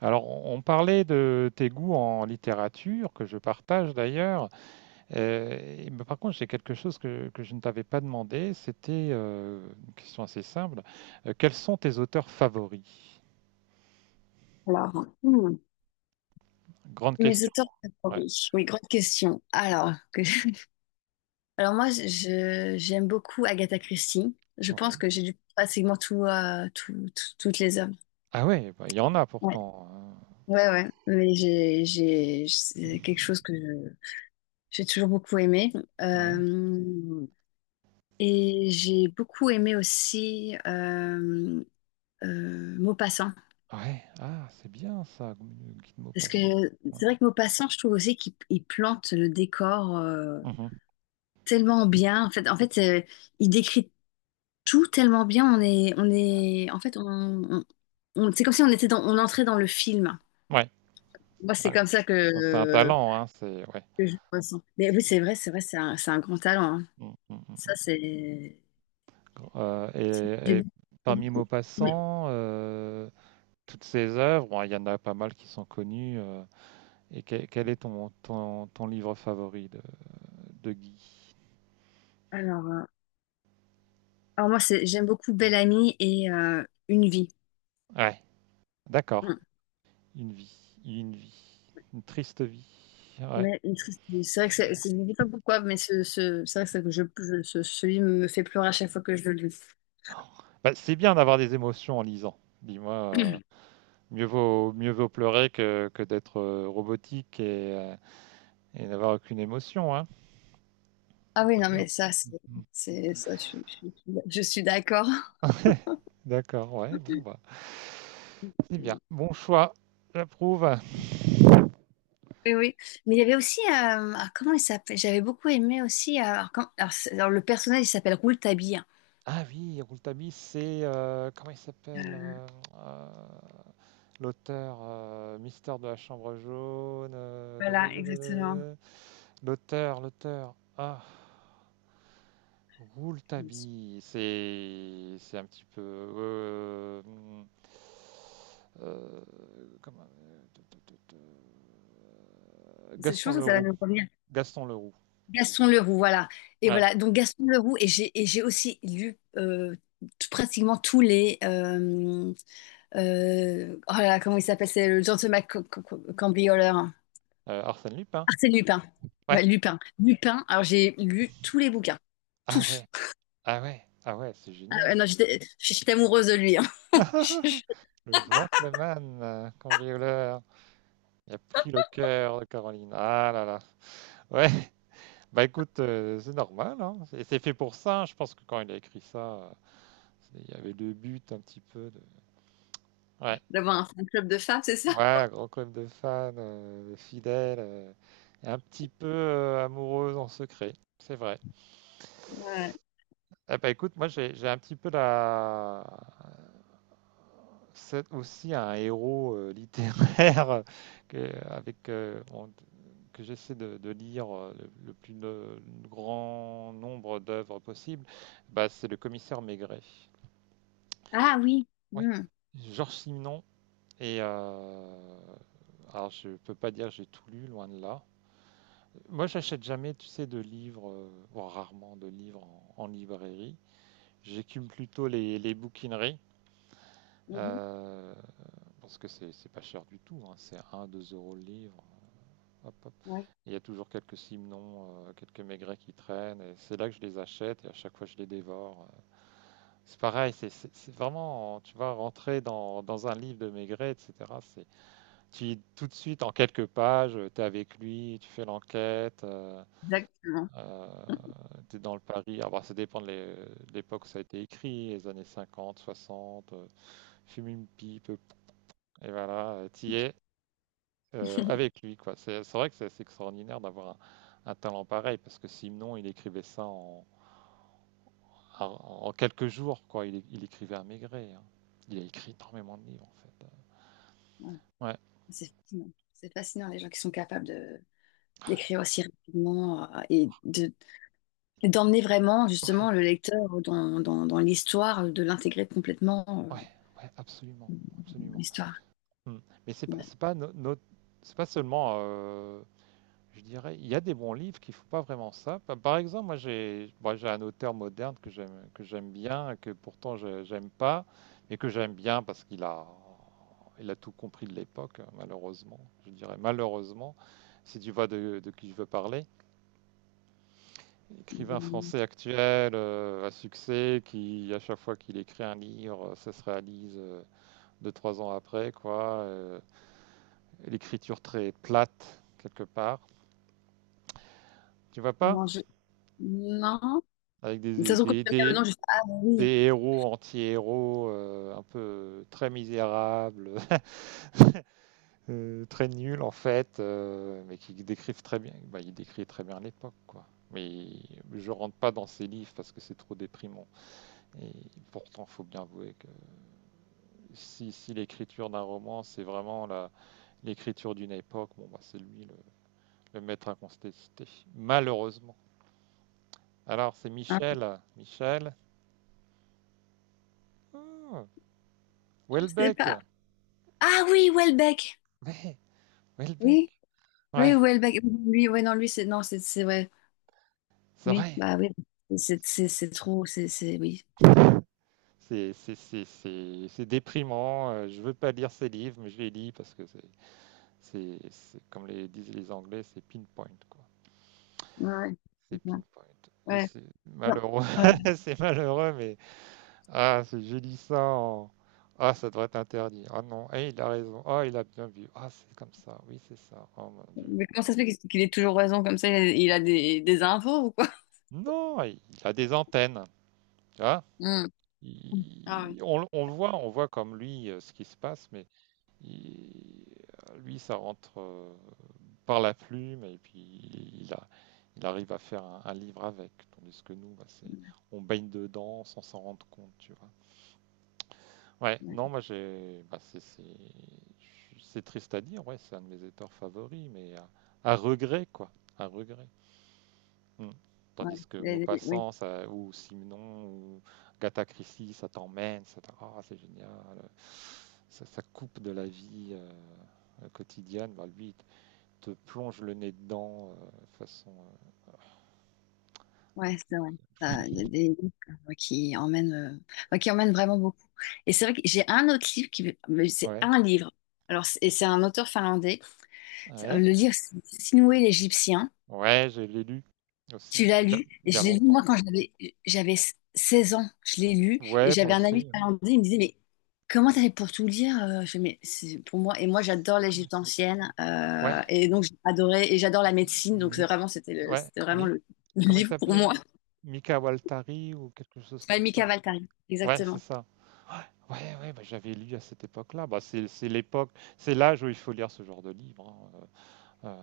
Alors, on parlait de tes goûts en littérature, que je partage d'ailleurs. Euh, mais par contre, j'ai quelque chose que je ne t'avais pas demandé. C'était une question assez simple. Quels sont tes auteurs favoris? Alors, Grande mes question. auteurs Ouais. favoris. Oui, grande question. Alors moi, j'aime beaucoup Agatha Christie. Je pense Ouais. que j'ai lu pratiquement tout, toutes les œuvres. Ah ouais, bah, il y en a Ouais, pourtant, hein. ouais, ouais. Mais j'ai, c'est quelque chose j'ai toujours beaucoup aimé. Ouais. Euh, et j'ai beaucoup aimé aussi Maupassant. Ouais. Ah, c'est bien ça, Guy de Parce que Maupassant. Ouais. c'est vrai que Maupassant, je trouve aussi qu'il il plante le décor, Mhm. tellement bien. En fait, il décrit tout tellement bien. On est, en fait, c'est comme si on était dans, on entrait dans le film. Ouais. Moi, c'est Ouais, comme ça ça, c'est un talent, hein. C'est ouais. que je le ressens. Mais oui, c'est vrai, c'est un grand talent, hein. Mm, mm, mm, Ça, mm. c'est, j'ai et beaucoup. j'ai parmi beaucoup- mais Maupassant, toutes ses œuvres. Bon, il y en a pas mal qui sont connues, quel est ton, ton livre favori de Guy? alors, alors moi, j'aime beaucoup Belle Amie et Une vie. Ouais, d'accord. Hum. Une vie, une vie, une triste vie. Ouais. Ouais, une triste vie. C'est vrai que je ne sais pas pourquoi, mais c'est vrai que, c'est que je- ce- celui me fait pleurer à chaque fois que je le Bah, c'est bien d'avoir des émotions en lisant. Dis-moi, euh, lis. Mieux vaut pleurer que d'être robotique et n'avoir aucune émotion, hein. Ah C'est oui, pas non, bien. mais ça, c'est, Mhm. c'est- ça, je suis d'accord. D'accord, ouais, bon, bah, c'est bien. Bon choix, j'approuve. Oui, oui. Mais il y avait aussi, ah, comment il s'appelle? J'avais beaucoup aimé aussi, le personnage, il s'appelle Rouletabille. Ah oui, Rouletabille, c'est comment il s'appelle Euh, euh, l'auteur, Mystère de la Chambre jaune, da, da, voilà, da, da, exactement. da. L'auteur, l'auteur. Ah, C'est- Rouletabille, c'est un petit peu euh, comment, Je Gaston pense que ça va Leroux, nous revenir. Gaston Leroux. Gaston Leroux, voilà. Et Ouais, voilà, donc Gaston Leroux, et j'ai aussi lu pratiquement tous les... oh là là, comment il s'appelle? C'est le gentleman cambrioleur. Arsène Lupin. Arsène Lupin. Ouais. Lupin. Alors, j'ai lu tous les bouquins. Ah ouais, Tous. ah ouais, ah ouais, c'est Ah, génial ouais, non, ça. J'étais amoureuse de lui, hein. Le gentleman cambrioleur, il a pris le cœur de Caroline. Ah là là. Ouais, bah écoute, c'est normal, hein. C'est fait pour ça. Je pense que quand il a écrit ça, il y avait le but un petit peu. De. Ouais, D'avoir un fan club de femmes, c'est ça? ouais, grand club de fans, de fidèles, et un petit peu amoureuse en secret. C'est vrai. Ouais. Eh bah écoute, moi j'ai un petit peu la, c'est aussi un héros littéraire que, avec, que j'essaie de lire le plus no- le grand nombre d'œuvres possible, bah, c'est le commissaire Maigret. Ah oui. Oui. Hmm. Georges Simenon. Et alors, je peux pas dire que j'ai tout lu, loin de là. Moi, j'achète jamais, tu sais, de livres, voire rarement de livres en librairie. J'écume plutôt les bouquineries. Mhm. Euh, Parce que c'est pas cher du tout, hein, c'est 1 deux euros le livre. Hop, hop. Ouais, Il y a toujours quelques simnons, quelques maigrets qui traînent, et c'est là que je les achète, et à chaque fois je les dévore. C'est pareil, c'est vraiment, tu vois, rentrer dans un livre de Maigret, etc. c'est- tout de suite, en quelques pages, tu es avec lui, tu fais l'enquête, exactement. euh, tu es dans le Paris. Alors, bah, ça dépend de l'époque où ça a été écrit, les années 50, 60, fume une pipe, et voilà, t'y es, avec lui, quoi. C'est vrai que c'est assez extraordinaire d'avoir un talent pareil, parce que sinon, il écrivait ça en- en quelques jours, quoi. Il écrivait à Maigret, hein. Il a écrit énormément de livres, en fait. Ouais. Ouais, C'est fascinant. C'est fascinant, les gens qui sont capables de d'écrire aussi rapidement et de d'emmener vraiment ouais, justement le lecteur dans l'histoire, de l'intégrer complètement, ouais, ouais, absolument, euh, dans absolument. l'histoire. Mm. Mais Ouais. C'est pas seulement je dirais, il y a des bons livres qui font pas vraiment ça. Par exemple, moi j'ai bon, j'ai un auteur moderne que j'aime bien, que pourtant j'aime pas, mais que j'aime bien parce qu'il a tout compris de l'époque, hein, malheureusement. Je dirais malheureusement, si tu vois de qui je veux parler. Écrivain français actuel à succès qui, à chaque fois qu'il écrit un livre, ça se réalise deux, trois ans après, quoi. L'écriture très plate, quelque part. Tu vois pas? Non, je... non. Avec De toute façon, quand tu vas me dire le nom, je fais: ah bah des oui, héros anti-héros un peu très misérables, très nuls en fait, mais qui décrivent très bien. Bah, il décrit très bien l'époque, quoi. Mais je rentre pas dans ses livres parce que c'est trop déprimant. Et pourtant, faut bien avouer que si l'écriture d'un roman, c'est vraiment l'écriture d'une époque, bon, bah, c'est lui le maître incontesté. Malheureusement. Alors, c'est hein, Michel. Michel. Oh, je sais Houellebecq. pas. Ah oui, Welbeck. Mais Oui, Houellebecq. oui, Ouais, Welbeck. Lui, ouais, non, lui, c'est non, c'est ouais. c'est Oui, vrai. bah oui. C'est trop, c'est oui. C'est déprimant. Je veux pas lire ces livres, mais je les lis parce que comme les disent les Anglais, c'est pinpoint, quoi. Ouais, ouais, C'est c'est ça. pinpoint. Et Ouais. c'est Non. malheureux. Ouais. C'est malheureux, mais je lis ça en. Ah, ça devrait être interdit. Ah non, eh, il a raison. Ah, il a bien vu. Ah, c'est comme ça. Oui, c'est ça. Oh mon Dieu. Mais comment ça se fait qu'il ait toujours raison comme ça? Il a des infos ou quoi? Non, il a des antennes. Tu vois? Hmm. Ah oui. On le voit, on voit comme lui ce qui se passe, mais il- lui, ça rentre par la plume et puis il arrive à faire livre avec. Tandis que nous, bah, c'est, on baigne dedans sans s'en rendre compte, tu vois. Ouais, Ouais. non, moi j'ai, bah, c'est triste à dire, ouais, c'est un de mes auteurs favoris, mais regret, quoi, à regret. Mm. Ouais. Tandis que Oui. Maupassant, ça, ou Simon, ou Gata Christie, ça t'emmène, ça oh, c'est génial, coupe de la vie quotidienne, bah, lui, il te plonge le nez dedans de façon Ouais, c'est vrai. Ça, il y a des livres comme ça qui emmènent, ouais, qui emmènent vraiment beaucoup. Et c'est vrai que j'ai un autre livre qui, mais c'est Ouais, un livre. Et c'est un auteur finlandais. Ouais, Le livre, c'est Sinuhe l'Égyptien. ouais, je l'ai lu aussi, Tu l'as mais lu. Et il y a je l'ai lu, moi, longtemps. quand j'avais 16 ans. Je l'ai lu. Et Ouais, moi j'avais un ami aussi. Finlandais. Il me disait, mais comment t'avais pour tout lire? Je fais, mais c'est pour moi. Et moi, j'adore Comment il l'Égypte s'appelle. ancienne, Ouais, et donc, j'ai adoré. Et j'adore la c'est médecine. Donc, c'est Mi- vraiment, ouais, c'était vraiment Mi- le comment il livre pour moi. s'appelait? Mika Waltari ou quelque chose Ouais, comme Mika ça. Waltari, Ouais, c'est exactement. ça. Ouais, ouais, ouais, bah, j'avais lu à cette époque-là. Bah, c'est l'époque, c'est l'âge où il faut lire ce genre de livre, hein,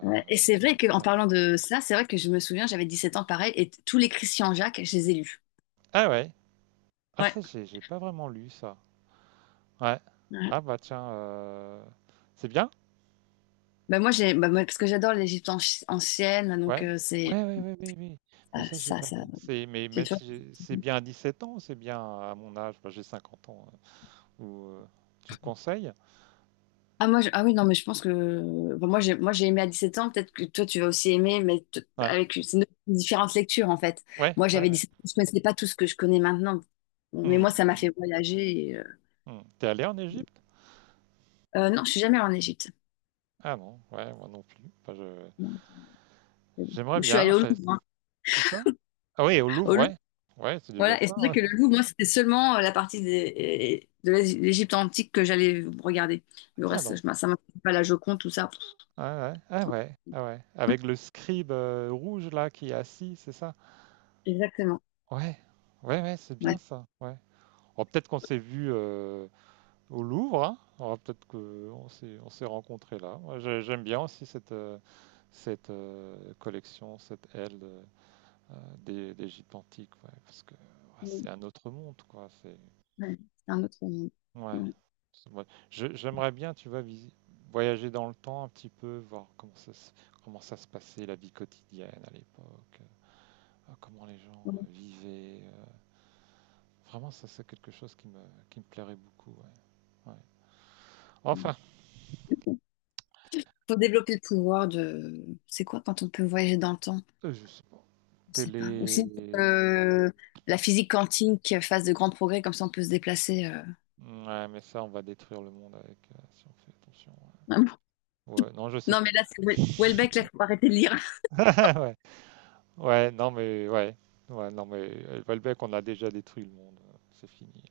Ouais, et c'est vrai qu'en ouais. parlant de ça, c'est vrai que je me souviens, j'avais 17 ans pareil, et tous les Christian Jacques, je les ai lus. Ah ouais, ah Ouais, ça, j'ai pas vraiment lu ça. Ouais. ouais. Ah bah tiens, c'est bien. Moi, parce que j'adore ancienne, donc Ouais. C'est Ouais, ouais, ouais, ouais, ouais. Mais ah, ça, j'ai ça, pas ça. lu. Mais J'ai même toujours- si c'est bien à 17 ans, c'est bien à mon âge, bah, j'ai 50 ans. Ou, euh, tu me conseilles? ah, ah oui, non, mais je pense que, moi, j'ai aimé à 17 ans, peut-être que toi, tu vas aussi aimer, mais t- Ouais, avec c'est une- différentes lectures, en fait. ouais, Moi, ouais, j'avais ouais. 17 ans, je ne connaissais pas tout ce que je connais maintenant, mais moi, Hmm, ça m'a fait hmm, voyager, et, euh, hmm. T'es allé en Égypte? euh, non, je suis jamais allée en Égypte. Ah non, ouais, moi non plus. Enfin, Non, c'est bon. j'aimerais Je suis allée bien. au Louvre, Ça. hein. Où ça? Ah oui, au Louvre, Au... ouais. Ouais, c'est déjà voilà, et c'est ça, vrai ouais. que le Louvre, moi, c'était seulement la partie de l'Égypte antique que j'allais regarder. Le Tiens reste, donc. Ça m'intéresse pas, la Joconde, tout ça. Ah ouais, ah ouais, ah ouais. Avec le scribe rouge là qui est assis, c'est ça? Exactement. Ouais, ouais, ouais, c'est bien Ouais. ça. Ouais. Oh, peut-être qu'on s'est vu au Louvre, hein. Alors, peut-être qu'on s'est, on s'est rencontrés là. Moi, j'aime bien aussi cette collection, cette des gîtes antiques, ouais, parce que ouais, Mm, c'est un autre monde, quoi. C'est, ouais, c'est un autre monde. ouais. Ouais. Ouais. J'aimerais bien, tu vois, voyager dans le temps un petit peu, voir comment ça se passait, la vie quotidienne à l'époque, comment les gens vivaient. Vraiment, ça, c'est quelque chose qui me plairait beaucoup, ouais. Ouais. Ouais. Enfin, Faut développer le pouvoir de... C'est quoi quand on peut voyager dans le temps? Je sais pas. Je sais pas. Aussi, Télé, la physique quantique fasse de grands progrès, comme ça on peut se déplacer. Ouais, mais ça, on va détruire le monde avec si on fait attention. Ah bon. Ouais, ouais, non, je sais Non, pas. mais là, c'est Houellebecq, là, faut arrêter de lire. Ouais. Ouais, non, mais ouais. Ouais, non, mais Valbec, on a déjà détruit le monde. C'est fini.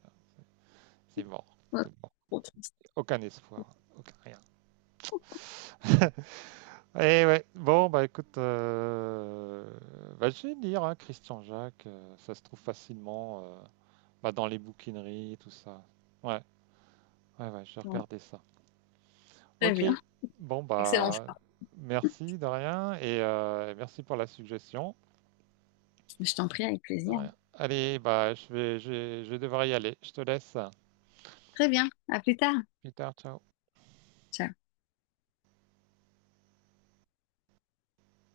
C'est mort. Ouais, C'est mort. trop triste. Aucun espoir. Aucun rien. Eh ouais. Bon, bah écoute, bah, je vais lire, hein, Christian Jacques, ça se trouve facilement bah, dans les bouquineries et tout ça. Ouais, ouais, ouais, j'ai Ouais. regardé ça. Très Ok, bien. bon Excellent bah choix. merci Darien et merci pour la suggestion. Je t'en prie, avec plaisir. Darien. Allez, bah je vais devoir y aller. Je te laisse. Très bien, à plus tard. Plus tard, ciao. Ciao.